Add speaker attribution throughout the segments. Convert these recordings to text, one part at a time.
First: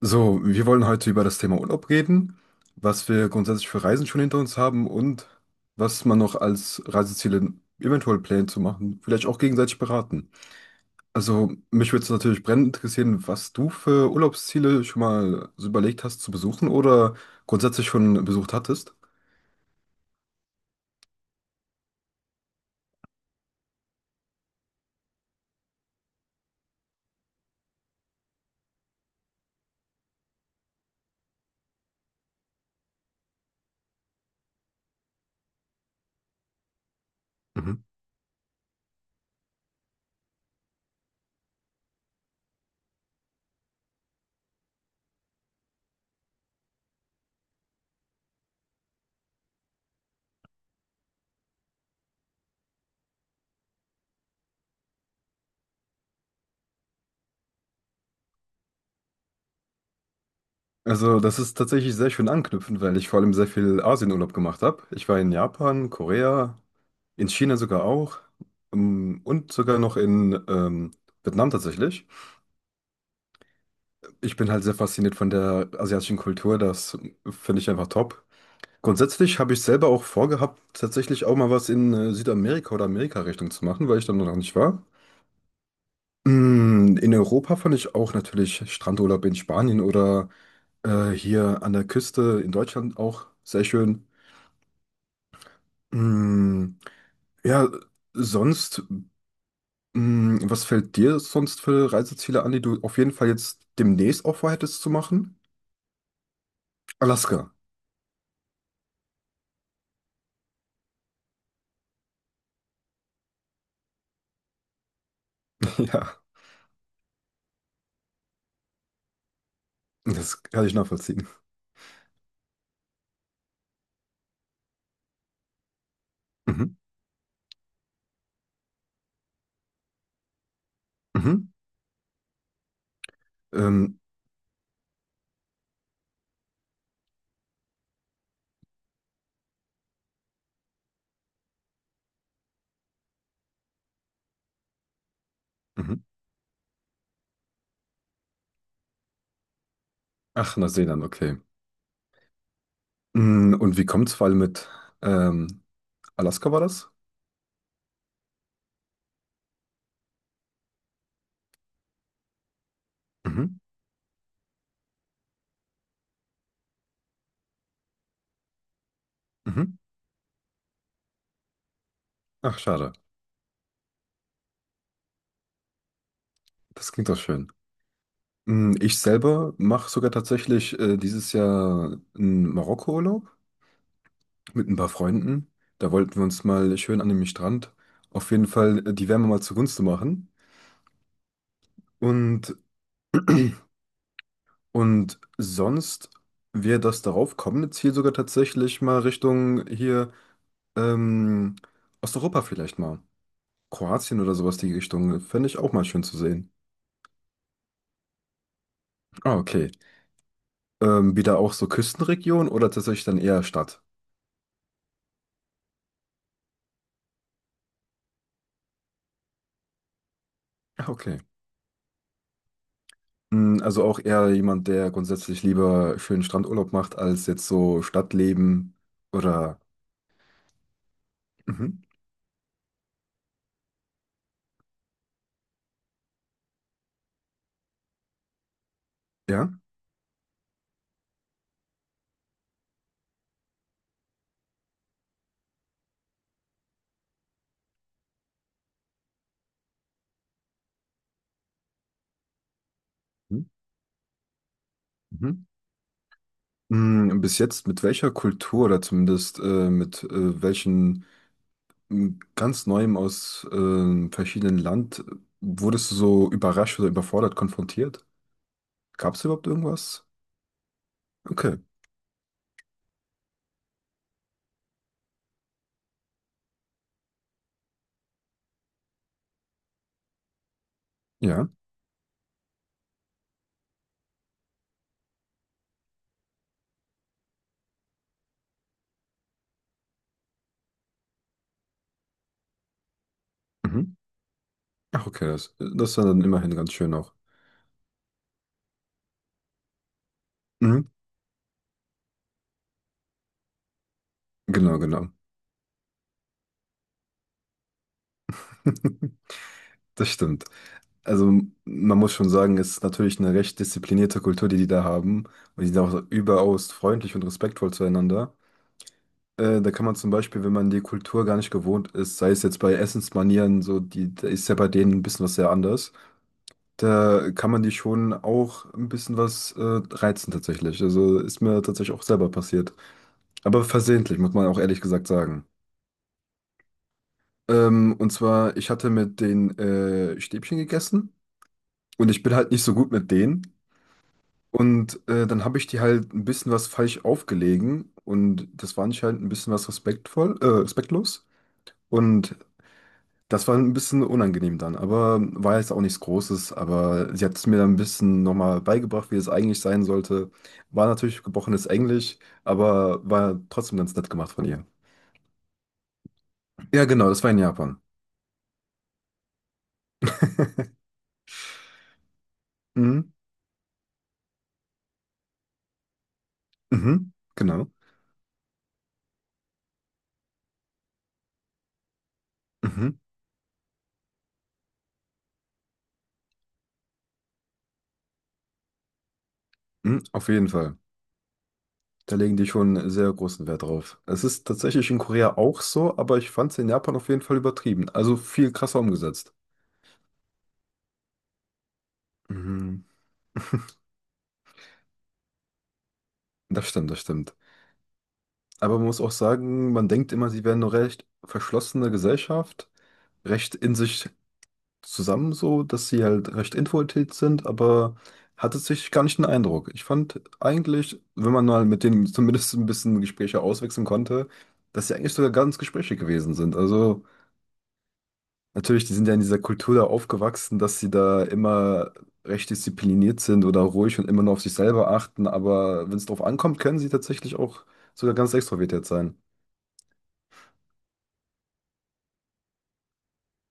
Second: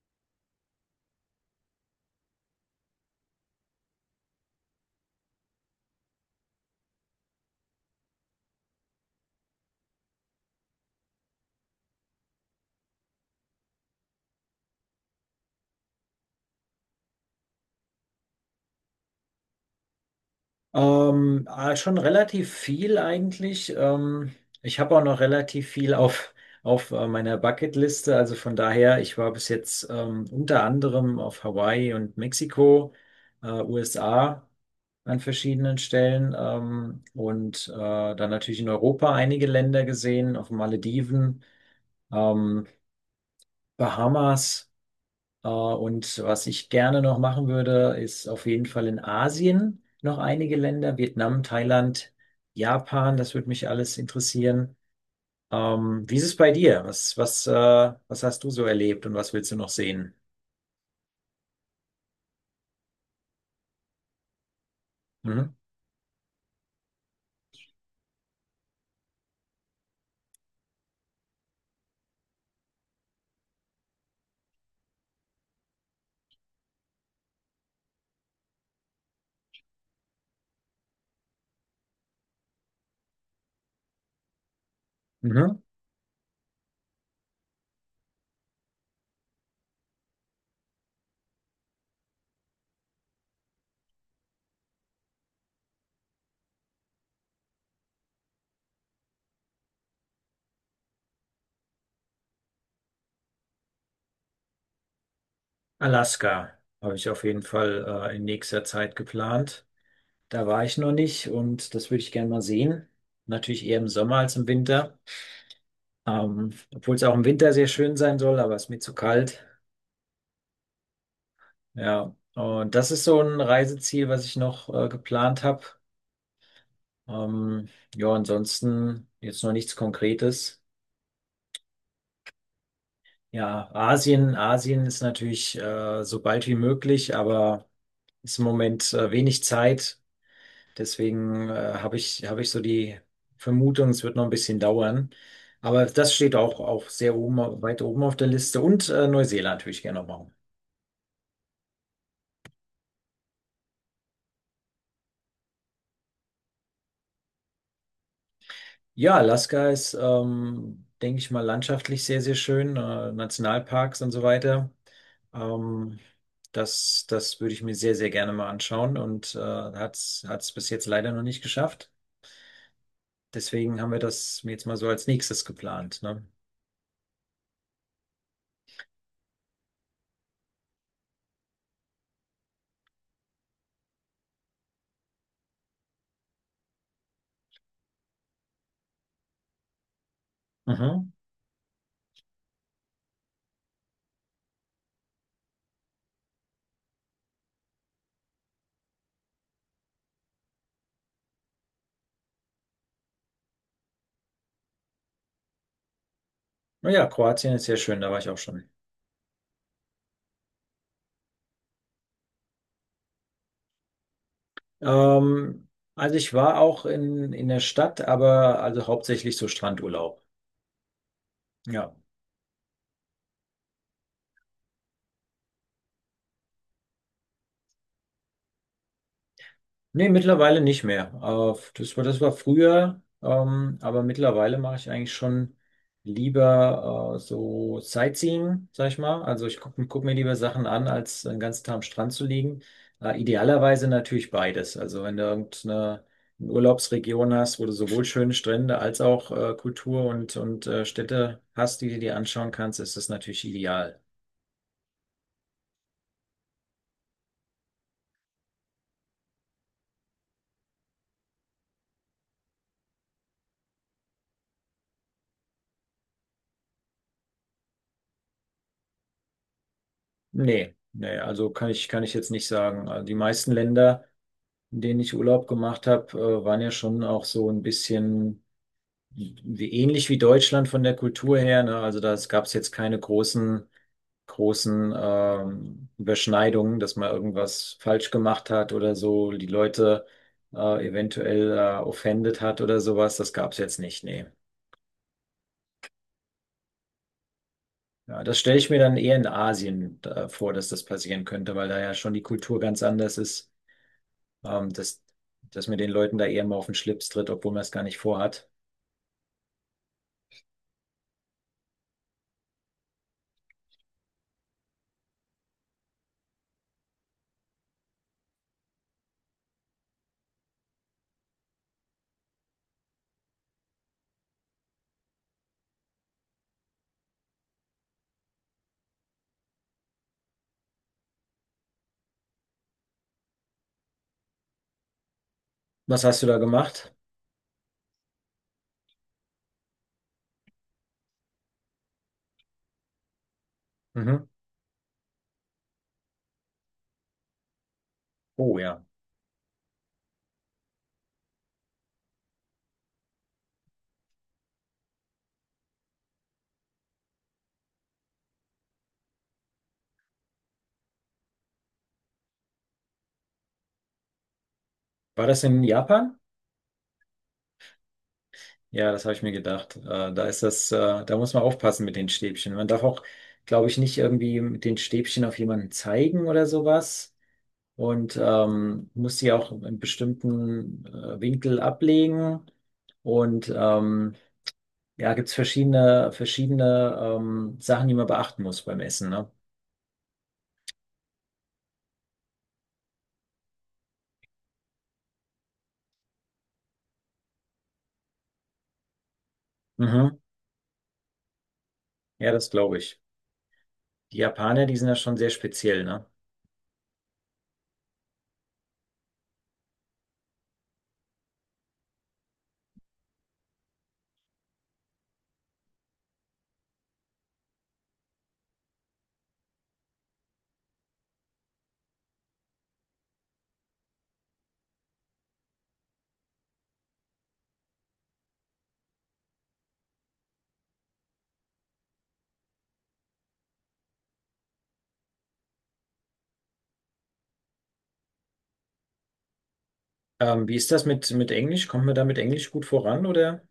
Speaker 1: So, wir wollen heute über das Thema Urlaub reden, was wir grundsätzlich für Reisen schon hinter uns haben und was man noch als Reiseziele eventuell plant zu machen, vielleicht auch gegenseitig beraten. Also, mich würde es natürlich brennend interessieren, was du für Urlaubsziele schon mal so überlegt hast zu besuchen oder grundsätzlich schon besucht hattest.
Speaker 2: Schon relativ viel eigentlich. Ich habe auch noch relativ viel auf meiner Bucketliste. Also von daher, ich war bis jetzt unter anderem auf Hawaii und Mexiko, USA an verschiedenen Stellen und
Speaker 1: Mhm.
Speaker 2: dann natürlich in Europa einige Länder gesehen, auf den Malediven, ähm, Bahamas. Und was ich gerne noch machen würde, ist auf jeden Fall in Asien noch einige Länder, Vietnam, Thailand, Japan, das würde mich alles interessieren. Wie ist es bei dir? Was hast du so erlebt und was willst du noch sehen?
Speaker 1: Also, das ist tatsächlich sehr schön anknüpfend, weil ich vor allem sehr viel Asienurlaub gemacht habe. Ich war in
Speaker 2: Mhm.
Speaker 1: Japan, Korea, in China sogar auch und sogar noch in Vietnam tatsächlich. Ich bin halt sehr fasziniert von der asiatischen Kultur, das finde ich einfach top. Grundsätzlich habe ich selber auch vorgehabt, tatsächlich auch mal was in Südamerika oder Amerika-Richtung zu machen, weil ich da noch nicht war.
Speaker 2: Mhm.
Speaker 1: Mm, In Europa fand ich auch natürlich Strandurlaub in Spanien oder hier an der Küste in Deutschland auch sehr schön. Mm, Ja, sonst. Hm, Was fällt dir sonst für Reiseziele an, die du auf jeden Fall jetzt demnächst auch vorhättest zu machen?
Speaker 2: Alaska habe ich auf jeden
Speaker 1: Alaska.
Speaker 2: Fall in nächster Zeit geplant. Da war ich noch nicht und das würde ich gerne mal sehen. Natürlich eher im Sommer als im Winter,
Speaker 1: Ja,
Speaker 2: obwohl es auch im Winter sehr schön sein soll, aber es ist mir zu kalt.
Speaker 1: das kann ich nachvollziehen.
Speaker 2: Ja, und das ist so ein Reiseziel, was ich noch geplant habe.
Speaker 1: Mhm.
Speaker 2: Ähm, ja, ansonsten jetzt noch nichts Konkretes.
Speaker 1: Mhm.
Speaker 2: Ja,
Speaker 1: Ähm,
Speaker 2: Asien, Asien ist natürlich so bald wie möglich, aber ist im Moment wenig Zeit. Deswegen habe ich so die Vermutung, es wird noch ein bisschen dauern. Aber
Speaker 1: mhm.
Speaker 2: das steht auch sehr oben, weit oben auf der Liste. Und Neuseeland würde ich gerne noch machen.
Speaker 1: Ach, Neuseeland, okay. Hm, Und wie kommt es vor allem mit ähm, Alaska war das?
Speaker 2: Ja, Alaska ist, denke ich mal, landschaftlich sehr schön,
Speaker 1: Mhm.
Speaker 2: Nationalparks und so weiter. Ähm, das würde ich mir sehr gerne mal anschauen und
Speaker 1: Mhm.
Speaker 2: hat's bis jetzt leider noch nicht geschafft.
Speaker 1: Ach, schade.
Speaker 2: Deswegen haben wir das jetzt mal so als nächstes geplant, ne?
Speaker 1: Das klingt doch schön. Hm, Ich selber mache sogar tatsächlich dieses Jahr einen Marokko-Urlaub mit ein paar Freunden. Da wollten wir uns mal schön an dem Strand auf jeden Fall die Wärme mal zugunsten machen.
Speaker 2: Mhm.
Speaker 1: Und, und sonst wäre das darauf kommende Ziel sogar tatsächlich mal Richtung hier ähm, Osteuropa vielleicht mal. Kroatien oder sowas die Richtung, fände ich auch mal schön zu sehen.
Speaker 2: Naja, Kroatien ist sehr schön, da war ich auch schon.
Speaker 1: Ah, okay. Wieder auch so Küstenregion oder tatsächlich dann eher Stadt?
Speaker 2: Ähm, also ich war auch in der Stadt, aber also hauptsächlich so Strandurlaub.
Speaker 1: Ah, okay.
Speaker 2: Ja.
Speaker 1: Hm, Also auch eher jemand, der grundsätzlich lieber schönen Strandurlaub macht, als jetzt so Stadtleben oder...
Speaker 2: Nee, mittlerweile nicht mehr.
Speaker 1: Mhm.
Speaker 2: Das war, das war früher, aber mittlerweile mache ich eigentlich schon lieber so Sightseeing, sag ich mal. Also
Speaker 1: Ja?
Speaker 2: ich guck mir lieber Sachen an, als den ganzen Tag am Strand zu liegen. Idealerweise natürlich beides. Also wenn du irgendeine eine Urlaubsregion hast, wo du sowohl schöne Strände als auch Kultur und Städte hast, die du dir anschauen kannst, ist das
Speaker 1: Mhm.
Speaker 2: natürlich ideal.
Speaker 1: Mhm. Hm, Bis jetzt mit welcher Kultur oder zumindest mit welchen... m, ganz Neuem aus verschiedenen Land, wurdest du so überrascht oder überfordert konfrontiert? Gab es überhaupt irgendwas?
Speaker 2: Nee, nee, also
Speaker 1: Okay,
Speaker 2: kann ich jetzt nicht sagen. Also die meisten Länder. In denen ich Urlaub gemacht habe, waren ja schon auch so ein bisschen ähnlich wie Deutschland von der Kultur
Speaker 1: ja.
Speaker 2: her. Ne? Also da gab es jetzt keine großen Überschneidungen, dass man irgendwas falsch gemacht hat oder so, die Leute eventuell offendet hat oder sowas. Das gab es jetzt
Speaker 1: Mhm.
Speaker 2: nicht, nee.
Speaker 1: Ach, okay, das, das war dann immerhin ganz schön auch.
Speaker 2: Ja, das stelle ich mir dann eher in Asien vor, dass
Speaker 1: Mhm.
Speaker 2: das passieren könnte, weil da ja schon die Kultur ganz anders ist, ähm,
Speaker 1: Genau,
Speaker 2: dass,
Speaker 1: genau.
Speaker 2: dass man den Leuten da eher mal auf den Schlips tritt, obwohl man es gar nicht vorhat.
Speaker 1: Das stimmt. Also man muss schon sagen, es ist natürlich eine recht disziplinierte Kultur, die die da haben. Und die sind auch überaus freundlich und respektvoll zueinander. Da kann man zum Beispiel, wenn man die Kultur gar nicht gewohnt ist, sei es jetzt bei Essensmanieren, so, die, da ist ja bei denen ein bisschen was sehr anders. Da kann man die schon auch ein bisschen was reizen tatsächlich. Also ist mir tatsächlich auch selber passiert. Aber versehentlich, muss man auch ehrlich gesagt sagen.
Speaker 2: Was hast du da gemacht?
Speaker 1: Und zwar, ich hatte mit den Stäbchen gegessen und ich bin halt nicht so gut mit denen.
Speaker 2: Mhm.
Speaker 1: Und dann habe ich die halt ein bisschen was falsch aufgelegen und
Speaker 2: Oh
Speaker 1: das
Speaker 2: ja.
Speaker 1: war anscheinend ein bisschen was respektvoll, respektlos. Und das war ein bisschen unangenehm dann, aber war jetzt auch nichts Großes. Aber sie hat es mir dann ein bisschen nochmal beigebracht, wie es eigentlich sein sollte. War natürlich gebrochenes Englisch, aber war trotzdem ganz nett gemacht von ihr.
Speaker 2: War das in Japan?
Speaker 1: Ja, genau, das war in Japan.
Speaker 2: Ja, das habe ich mir gedacht. Da ist das, da muss man aufpassen mit den Stäbchen. Man darf auch,
Speaker 1: Mhm.
Speaker 2: glaube ich, nicht irgendwie mit den Stäbchen auf jemanden zeigen oder
Speaker 1: Mhm.
Speaker 2: sowas.
Speaker 1: Genau.
Speaker 2: Und muss die auch in einem bestimmten Winkel ablegen.
Speaker 1: Mhm.
Speaker 2: Und ja, gibt es verschiedene Sachen, die man beachten muss beim Essen, ne?
Speaker 1: Mhm. Auf jeden Fall. Da legen die schon sehr großen Wert drauf. Es ist tatsächlich in Korea auch so, aber ich fand es in Japan auf jeden Fall übertrieben. Also viel krasser umgesetzt.
Speaker 2: Mhm. Ja, das glaube
Speaker 1: Mhm.
Speaker 2: ich. Die Japaner, die sind ja schon sehr speziell, ne?
Speaker 1: Das stimmt, das stimmt. Aber man muss auch sagen, man denkt immer, sie wären eine recht verschlossene Gesellschaft, recht in sich zusammen so, dass sie halt recht introvertiert sind, aber hatte sich gar nicht den Eindruck. Ich fand eigentlich, wenn man mal mit denen zumindest ein bisschen Gespräche auswechseln konnte, dass sie eigentlich sogar ganz Gespräche gewesen sind. Also natürlich, die sind ja in dieser Kultur da aufgewachsen, dass sie da immer recht diszipliniert sind oder ruhig und immer nur auf sich selber achten, aber wenn es drauf ankommt, können sie tatsächlich auch sogar ganz extrovertiert sein.
Speaker 2: Wie ist das mit Englisch? Kommt man da mit Englisch gut voran oder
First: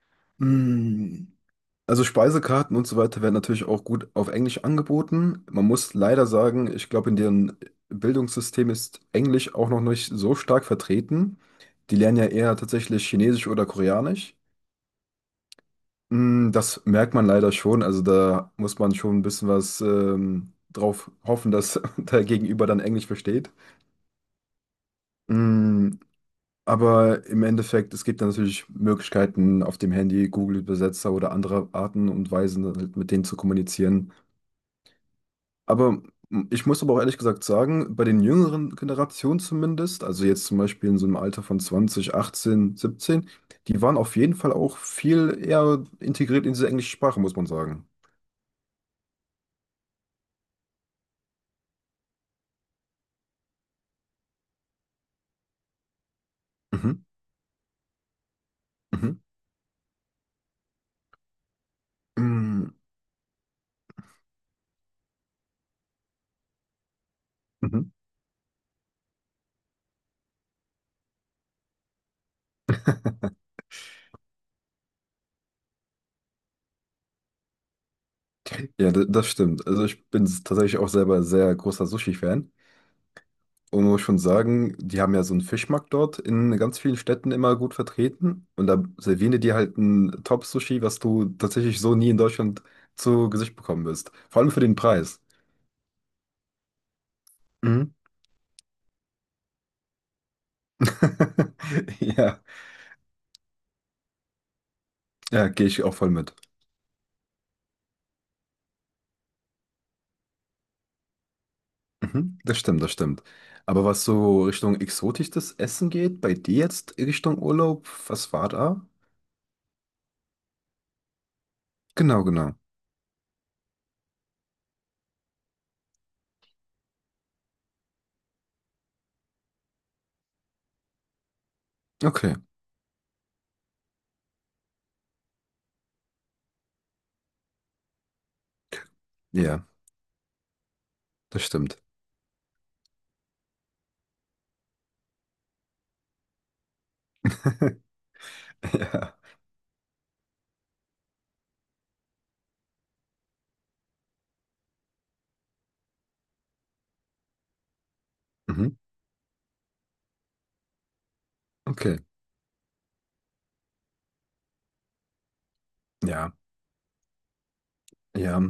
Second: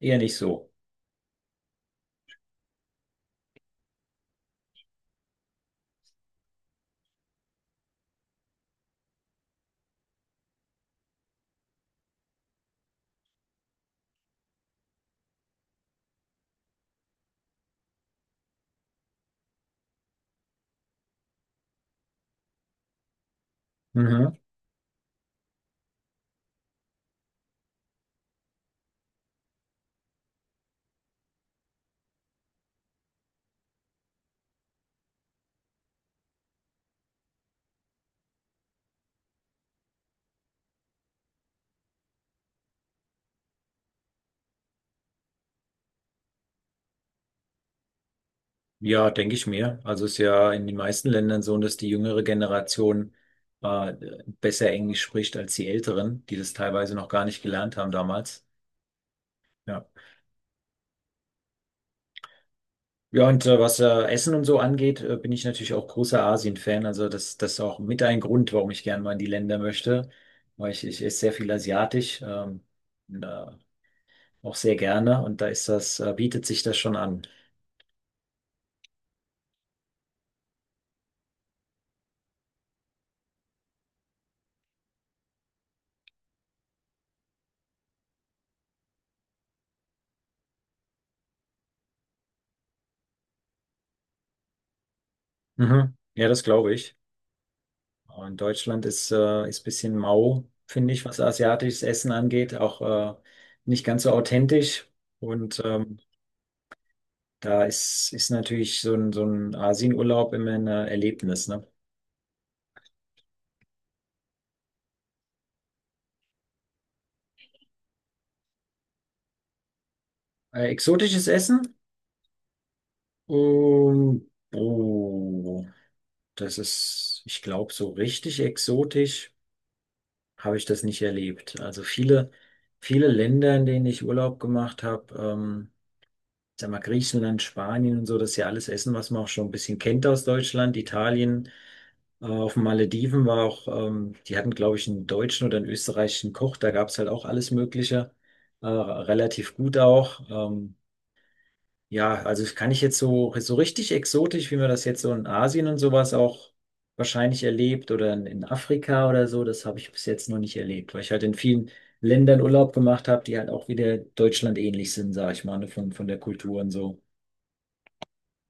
Speaker 2: eher nicht so?
Speaker 1: Mm. Also Speisekarten und so weiter werden natürlich auch gut auf Englisch angeboten. Man muss leider sagen, ich glaube, in deren Bildungssystem ist Englisch auch noch nicht so stark vertreten. Die lernen ja eher tatsächlich Chinesisch oder Koreanisch. Mm, Das merkt man leider schon. Also da muss man schon ein bisschen was drauf hoffen, dass der Gegenüber dann Englisch versteht.
Speaker 2: Mhm.
Speaker 1: Mm, Aber im Endeffekt, es gibt dann natürlich Möglichkeiten auf dem Handy, Google-Übersetzer oder andere Arten und Weisen, halt mit denen zu kommunizieren. Aber ich muss auch ehrlich gesagt sagen, bei den jüngeren Generationen zumindest, also jetzt zum Beispiel in so einem Alter von 20, 18, 17, die waren auf jeden Fall auch viel eher integriert in diese englische Sprache, muss man sagen.
Speaker 2: Ja, denke ich mir. Also ist ja in den meisten Ländern so, dass die jüngere Generation äh, besser Englisch spricht als die Älteren, die das teilweise
Speaker 1: Mhm,
Speaker 2: noch gar nicht gelernt haben damals.
Speaker 1: mhm,
Speaker 2: Ja.
Speaker 1: mm,
Speaker 2: Ja, und was Essen und so angeht, bin ich natürlich auch großer Asien-Fan. Also das, das ist auch
Speaker 1: mhm.
Speaker 2: mit ein Grund, warum ich gerne mal in die Länder möchte, weil ich esse sehr viel asiatisch, und auch sehr gerne und da ist das, bietet sich das schon an.
Speaker 1: Ja, das stimmt. Also ich bin tatsächlich auch selber sehr großer Sushi-Fan. Und man muss schon sagen, die haben ja so einen Fischmarkt dort in ganz vielen Städten immer gut vertreten. Und da servieren die dir halt ein Top-Sushi, was du tatsächlich so nie in Deutschland zu Gesicht bekommen wirst. Vor allem für den Preis.
Speaker 2: Mhm. Ja, das glaube ich.
Speaker 1: Mhm.
Speaker 2: In Deutschland ist ist bisschen mau, finde ich, was asiatisches Essen
Speaker 1: Ja,
Speaker 2: angeht, auch nicht ganz so authentisch.
Speaker 1: ja,
Speaker 2: Und
Speaker 1: gehe ich auch voll mit.
Speaker 2: da ist natürlich so ein Asienurlaub immer ein Erlebnis, ne?
Speaker 1: Mhm. Das stimmt, das stimmt. Aber was so Richtung exotisches Essen geht, bei dir jetzt Richtung Urlaub, was war da?
Speaker 2: Exotisches Essen?
Speaker 1: Genau, genau.
Speaker 2: Um, oh, das ist, ich glaube, so richtig exotisch habe ich das nicht erlebt. Also viele
Speaker 1: Okay,
Speaker 2: viele Länder, in denen ich Urlaub gemacht habe. Sag mal, Griechenland, Spanien und so, das ist ja alles Essen, was man auch schon ein
Speaker 1: ja,
Speaker 2: bisschen kennt aus Deutschland,
Speaker 1: das
Speaker 2: Italien.
Speaker 1: stimmt.
Speaker 2: Auf den Malediven war auch, die hatten, glaube ich, einen deutschen oder einen österreichischen Koch, da gab es halt auch alles Mögliche,
Speaker 1: Ja,
Speaker 2: relativ gut auch. Ja, also das kann ich jetzt so, so richtig exotisch, wie man das jetzt so in Asien und sowas auch wahrscheinlich erlebt oder in
Speaker 1: mhm.
Speaker 2: Afrika oder so, das habe ich bis jetzt noch nicht erlebt, weil ich halt in vielen
Speaker 1: Okay,
Speaker 2: Ländern Urlaub gemacht habe, die halt auch wieder Deutschland ähnlich sind, sage ich mal, ne, von der
Speaker 1: ja,
Speaker 2: Kultur und so.
Speaker 1: ja.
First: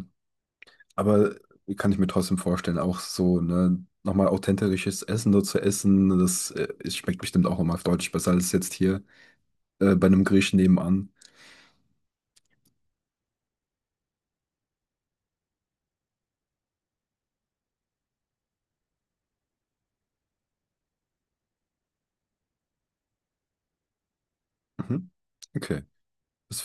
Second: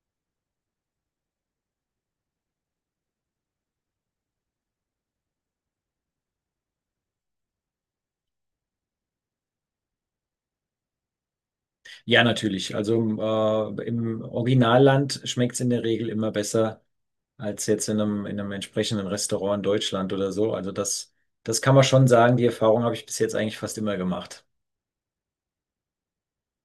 Speaker 1: Aber kann ich mir trotzdem vorstellen, auch so, ne, nochmal authentisches Essen nur zu essen, das es schmeckt bestimmt auch nochmal deutlich besser als jetzt hier bei einem Griechen nebenan.
Speaker 2: Ja, natürlich. Also im Originalland schmeckt es in der Regel immer besser als jetzt in einem entsprechenden Restaurant in Deutschland oder so. Also das, das kann man schon sagen. Die Erfahrung habe ich bis jetzt eigentlich fast immer gemacht.
Speaker 1: Mhm. Okay. Das